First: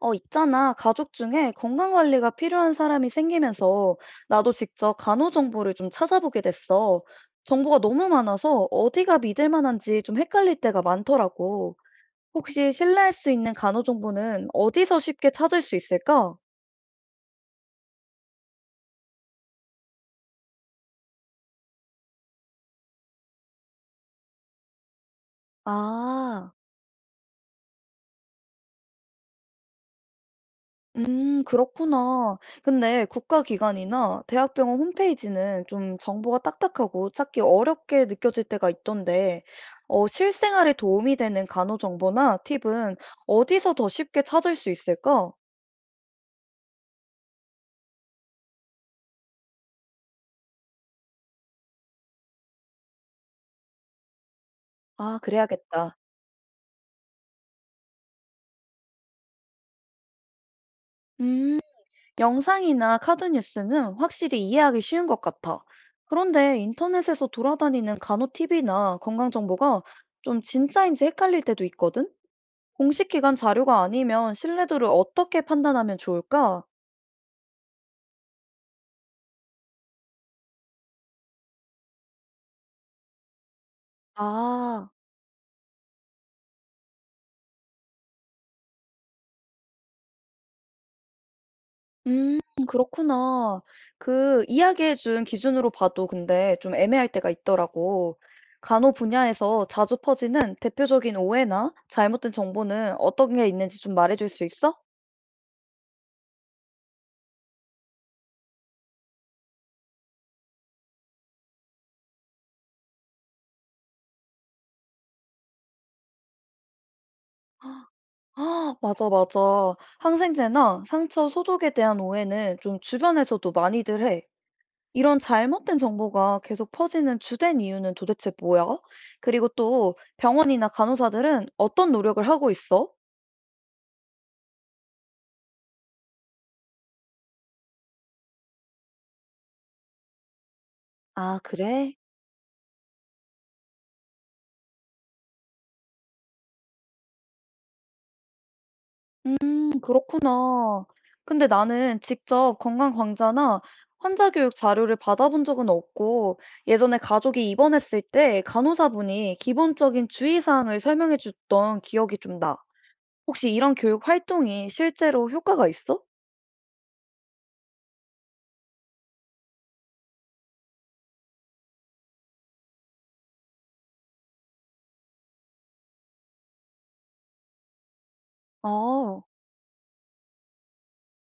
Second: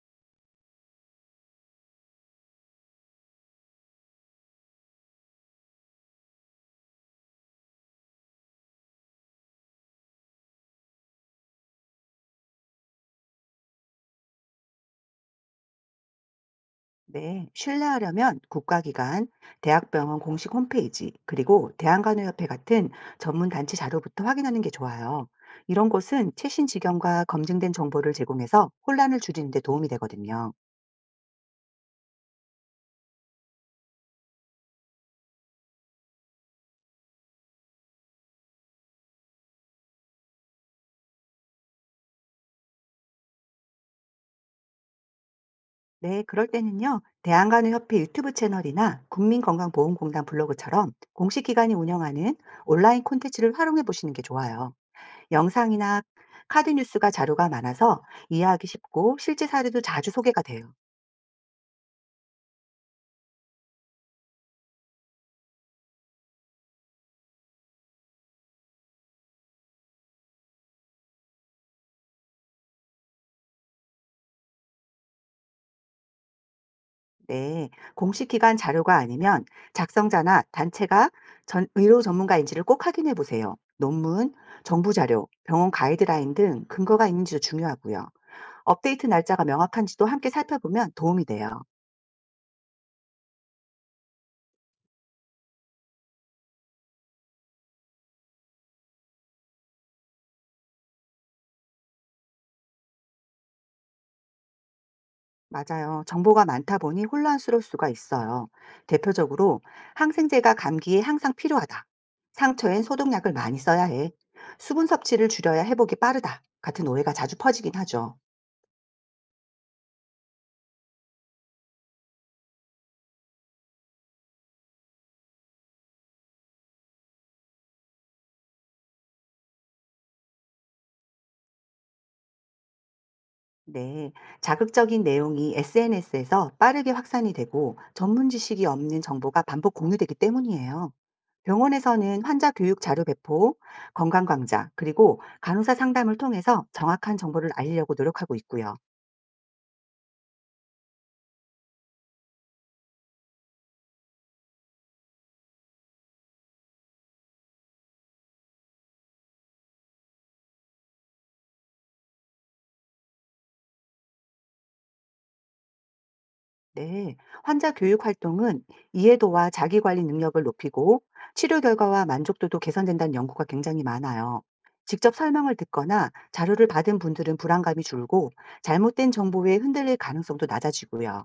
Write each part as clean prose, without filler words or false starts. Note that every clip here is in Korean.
있잖아. 가족 중에 건강관리가 필요한 사람이 생기면서 나도 직접 간호 정보를 좀 찾아보게 됐어. 정보가 너무 많아서 어디가 믿을 만한지 좀 헷갈릴 때가 많더라고. 혹시 신뢰할 수 있는 간호 정보는 어디서 쉽게 찾을 수 있을까? 네, 신뢰하려면 국가기관, 대학병원 공식 홈페이지, 그리고 대한간호협회 같은 전문단체 자료부터 확인하는 게 좋아요. 이런 곳은 아. 최신 지경과 검증된 정보를 제공해서 혼란을 줄이는 데 도움이 되거든요. 그렇구나. 근데 국가기관이나 대학병원 홈페이지는 좀 정보가 딱딱하고 찾기 어렵게 느껴질 때가 있던데, 실생활에 도움이 되는 간호 정보나 팁은 어디서 더 쉽게 찾을 수 있을까? 네, 그럴 때는요, 대한간호협회 유튜브 채널이나 국민건강보험공단 블로그처럼 공식 기관이 운영하는 온라인 콘텐츠를 활용해 보시는 게 좋아요. 아, 그래야겠다. 영상이나 카드 뉴스가 자료가 많아서 이해하기 쉽고 실제 사례도 자주 소개가 돼요. 음, 영상이나 카드 뉴스는 확실히 이해하기 쉬운 것 같아. 그런데 인터넷에서 돌아다니는 간호 팁이나 건강 정보가 좀 진짜인지 헷갈릴 때도 있거든? 공식 기관 자료가 아니면 신뢰도를 어떻게 판단하면 좋을까? 네, 공식 기관 자료가 아니면 작성자나 단체가 의료 전문가인지를 꼭 확인해 보세요. 논문, 아, 정부 자료, 병원 가이드라인 등 근거가 있는지도 중요하고요. 업데이트 날짜가 명확한지도 함께 살펴보면 도움이 돼요. 음, 그렇구나. 그 이야기해준 기준으로 봐도 근데 좀 애매할 때가 있더라고. 간호 분야에서 자주 퍼지는 대표적인 오해나 잘못된 정보는 어떤 게 있는지 좀 말해줄 수 있어? 맞아요. 정보가 많다 보니 혼란스러울 수가 있어요. 대표적으로 항생제가 감기에 항상 필요하다. 상처엔 소독약을 많이 써야 해. 수분 섭취를 줄여야 회복이 빠르다. 같은 오해가 자주 퍼지긴 하죠. 아, 맞아, 맞아. 항생제나 상처 소독에 대한 오해는 좀 주변에서도 많이들 해. 이런 잘못된 정보가 계속 퍼지는 주된 이유는 도대체 뭐야? 그리고 또 병원이나 간호사들은 어떤 노력을 하고 있어? 네, 자극적인 내용이 SNS에서 빠르게 확산이 되고 전문 지식이 없는 정보가 반복 공유되기 때문이에요. 아, 그래? 병원에서는 환자 교육 자료 배포, 건강 강좌, 그리고 간호사 상담을 통해서 정확한 정보를 알리려고 노력하고 있고요. 그렇구나. 근데 나는 직접 건강광자나 환자 교육 자료를 받아본 적은 없고, 예전에 가족이 입원했을 때 간호사분이 기본적인 주의사항을 설명해 줬던 기억이 좀 나. 혹시 이런 교육 활동이 실제로 효과가 있어? 네, 환자 교육 활동은 이해도와 자기관리 능력을 높이고 치료 결과와 만족도도 개선된다는 연구가 굉장히 많아요. 직접 설명을 듣거나 자료를 받은 분들은 불안감이 줄고 잘못된 아. 정보에 흔들릴 가능성도 낮아지고요.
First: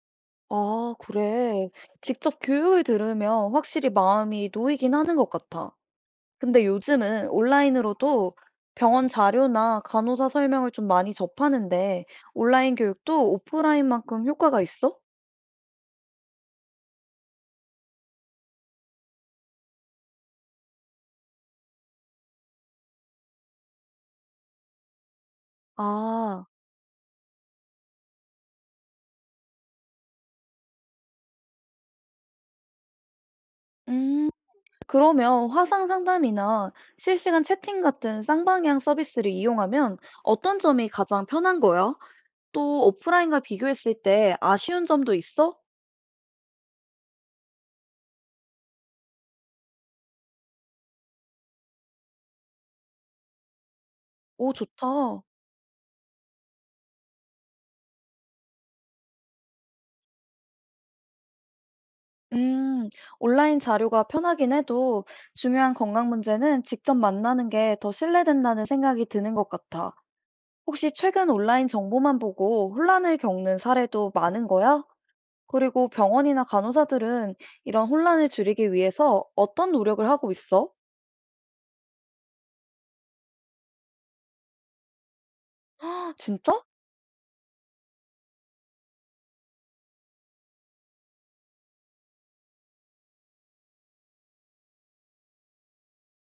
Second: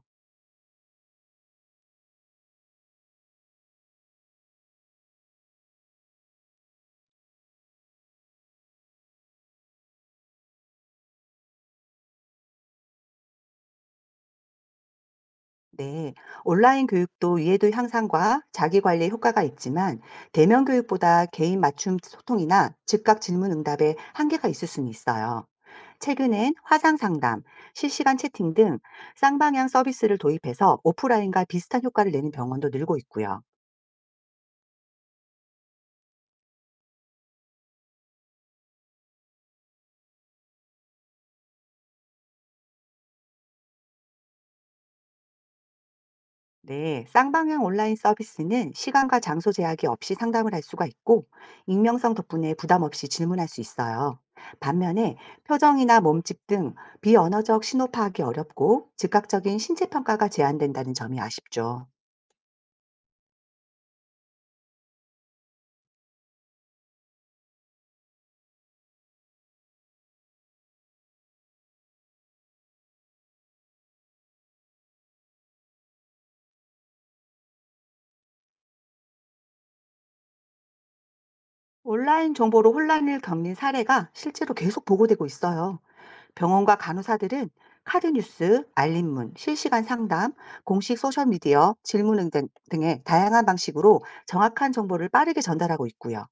아 그래. 직접 교육을 들으면 확실히 마음이 놓이긴 하는 것 같아. 근데 요즘은 온라인으로도 병원 자료나 간호사 설명을 좀 많이 접하는데 온라인 교육도 오프라인만큼 효과가 있어? 네, 온라인 교육도 이해도 향상과 자기관리에 효과가 있지만 대면 교육보다 개인 맞춤 소통이나 즉각 질문 응답에 한계가 있을 수는 있어요. 아, 최근엔 화상 상담, 실시간 채팅 등 쌍방향 서비스를 도입해서 오프라인과 비슷한 효과를 내는 병원도 늘고 있고요. 음, 그러면 화상 상담이나 실시간 채팅 같은 쌍방향 서비스를 이용하면 어떤 점이 가장 편한 거야? 또 오프라인과 비교했을 때 아쉬운 점도 있어? 네, 쌍방향 온라인 서비스는 시간과 장소 제약이 없이 상담을 할 수가 있고, 익명성 덕분에 부담 없이 질문할 수 있어요. 오, 반면에 좋다. 표정이나 몸집 등 비언어적 신호 파악이 어렵고 즉각적인 신체 평가가 제한된다는 점이 아쉽죠. 음, 온라인 자료가 편하긴 해도 중요한 건강 문제는 직접 만나는 게 더 신뢰된다는 생각이 드는 것 같아. 혹시 최근 온라인 정보만 보고 혼란을 겪는 사례도 많은 거야? 그리고 병원이나 간호사들은 이런 혼란을 줄이기 위해서 어떤 노력을 하고 있어? 온라인 정보로 혼란을 겪는 사례가 실제로 계속 보고되고 있어요. 아, 진짜? 병원과 간호사들은 카드 뉴스, 알림문, 실시간 상담, 공식 소셜미디어, 질문 등 등의 다양한 방식으로 정확한 정보를 빠르게 전달하고 있고요.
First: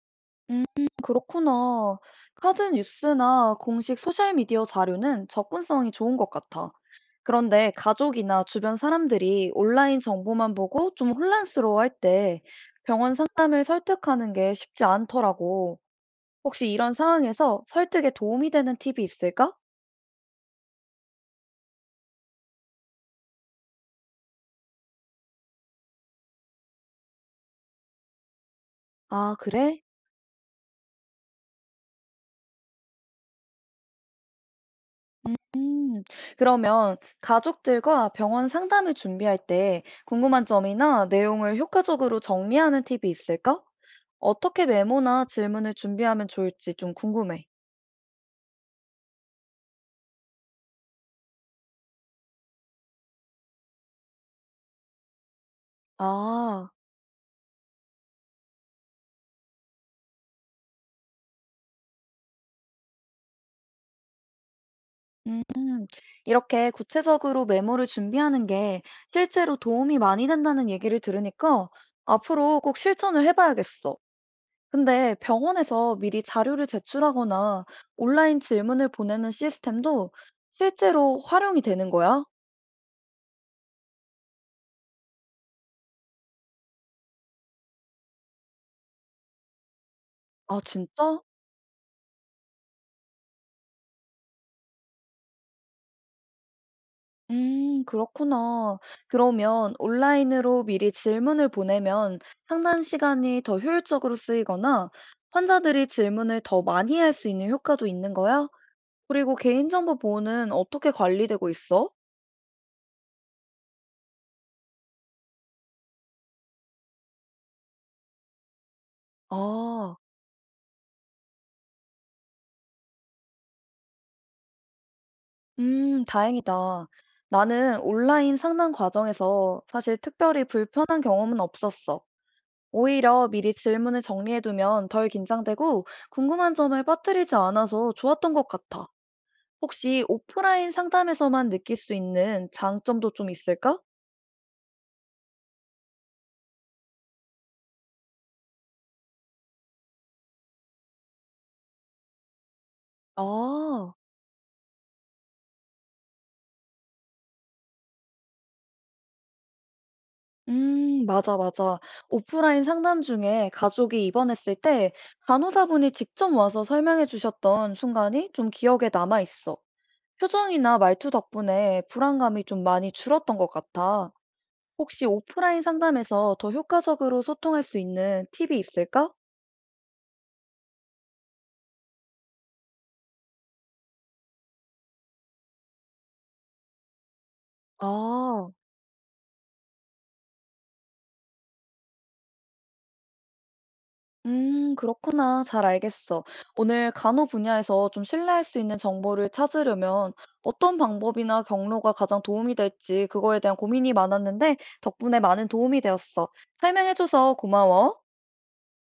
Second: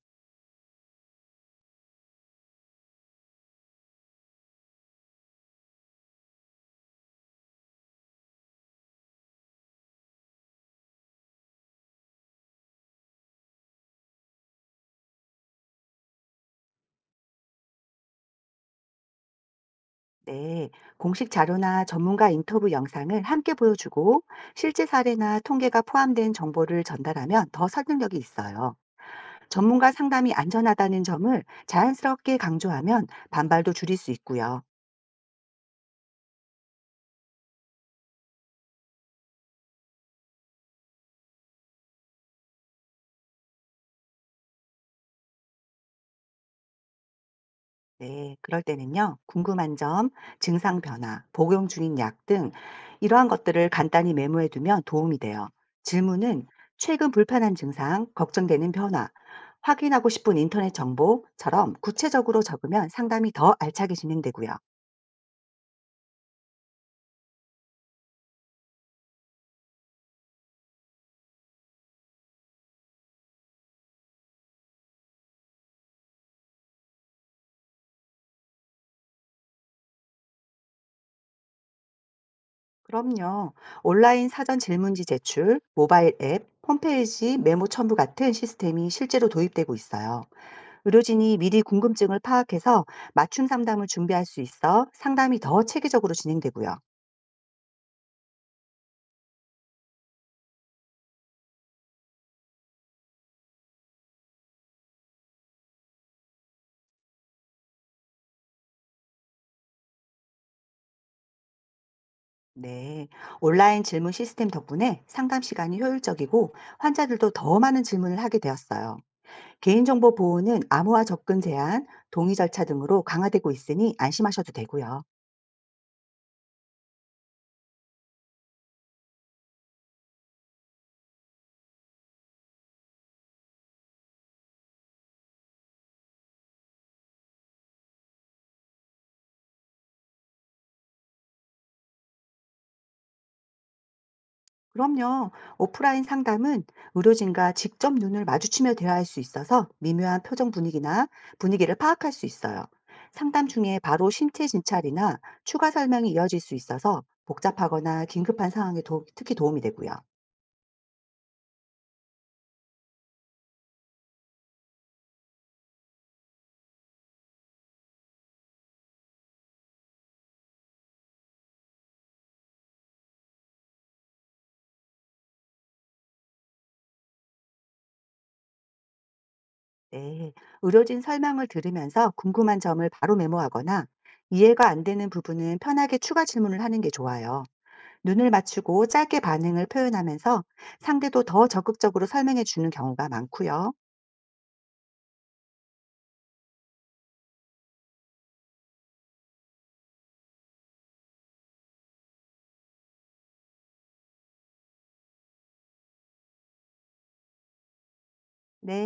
음, 그렇구나. 카드 뉴스나 공식 소셜미디어 자료는 접근성이 좋은 것 같아. 그런데 가족이나 주변 사람들이 온라인 정보만 보고 좀 혼란스러워할 때 병원 상담을 설득하는 게 쉽지 않더라고. 혹시 이런 상황에서 설득에 도움이 되는 팁이 있을까? 네, 공식 자료나 전문가 인터뷰 영상을 함께 보여주고 실제 사례나 통계가 포함된 정보를 전달하면 더 설득력이 있어요. 아, 그래? 전문가 상담이 안전하다는 점을 자연스럽게 강조하면 반발도 줄일 수 있고요. 음, 그러면 가족들과 병원 상담을 준비할 때 궁금한 점이나 내용을 효과적으로 정리하는 팁이 있을까? 어떻게 메모나 질문을 준비하면 좋을지 좀 궁금해. 네, 그럴 때는요, 궁금한 점, 증상 변화, 복용 중인 약 등 이러한 것들을 간단히 메모해 두면 도움이 돼요. 질문은 아, 최근 불편한 증상, 걱정되는 변화, 확인하고 싶은 인터넷 정보처럼 구체적으로 적으면 상담이 더 알차게 진행되고요. 음, 이렇게 구체적으로 메모를 준비하는 게 실제로 도움이 많이 된다는 얘기를 들으니까 앞으로 꼭 실천을 해봐야겠어. 근데 병원에서 미리 자료를 제출하거나 온라인 질문을 보내는 시스템도 실제로 활용이 되는 거야? 그럼요. 온라인 사전 질문지 제출, 모바일 앱, 홈페이지 메모 첨부 같은 시스템이 실제로 도입되고 있어요. 아 진짜? 의료진이 미리 궁금증을 파악해서 맞춤 상담을 준비할 수 있어 상담이 더 체계적으로 진행되고요. 그렇구나. 그러면 온라인으로 미리 질문을 보내면 상담 시간이 더 효율적으로 쓰이거나 환자들이 질문을 더 많이 할 수 있는 효과도 있는 거야? 그리고 개인정보 보호는 어떻게 관리되고 있어? 네. 온라인 질문 시스템 덕분에 상담 시간이 효율적이고 환자들도 더 많은 질문을 하게 되었어요. 아, 개인정보 보호는 암호화 접근 제한, 동의 절차 등으로 강화되고 있으니 안심하셔도 되고요. 다행이다. 나는 온라인 상담 과정에서 사실 특별히 불편한 경험은 없었어. 오히려 미리 질문을 정리해두면 덜 긴장되고 궁금한 점을 빠뜨리지 않아서 좋았던 것 같아. 혹시 오프라인 상담에서만 느낄 수 있는 장점도 좀 있을까? 그럼요. 오프라인 상담은 의료진과 직접 눈을 마주치며 대화할 수 있어서 미묘한 표정 분위기나 분위기를 파악할 수 있어요. 상담 중에 아, 바로 신체 진찰이나 추가 설명이 이어질 수 있어서 복잡하거나 긴급한 상황에 특히 도움이 되고요. 맞아, 맞아. 오프라인 상담 중에 가족이 입원했을 때 간호사분이 직접 와서 설명해 주셨던 순간이 좀 기억에 남아 있어. 표정이나 말투 덕분에 불안감이 좀 많이 줄었던 것 같아. 혹시 오프라인 상담에서 더 효과적으로 소통할 수 있는 팁이 있을까? 네. 의료진 설명을 들으면서 궁금한 점을 바로 메모하거나 이해가 안 되는 부분은 편하게 추가 질문을 하는 게 좋아요. 눈을 아. 맞추고 짧게 반응을 표현하면서 상대도 더 적극적으로 설명해 주는 경우가 많고요. 그렇구나. 잘 알겠어. 오늘 간호 분야에서 좀 신뢰할 수 있는 정보를 찾으려면 어떤 방법이나 경로가 가장 도움이 될지 그거에 대한 고민이 많았는데 덕분에 많은 도움이 되었어. 설명해줘서 고마워. 네.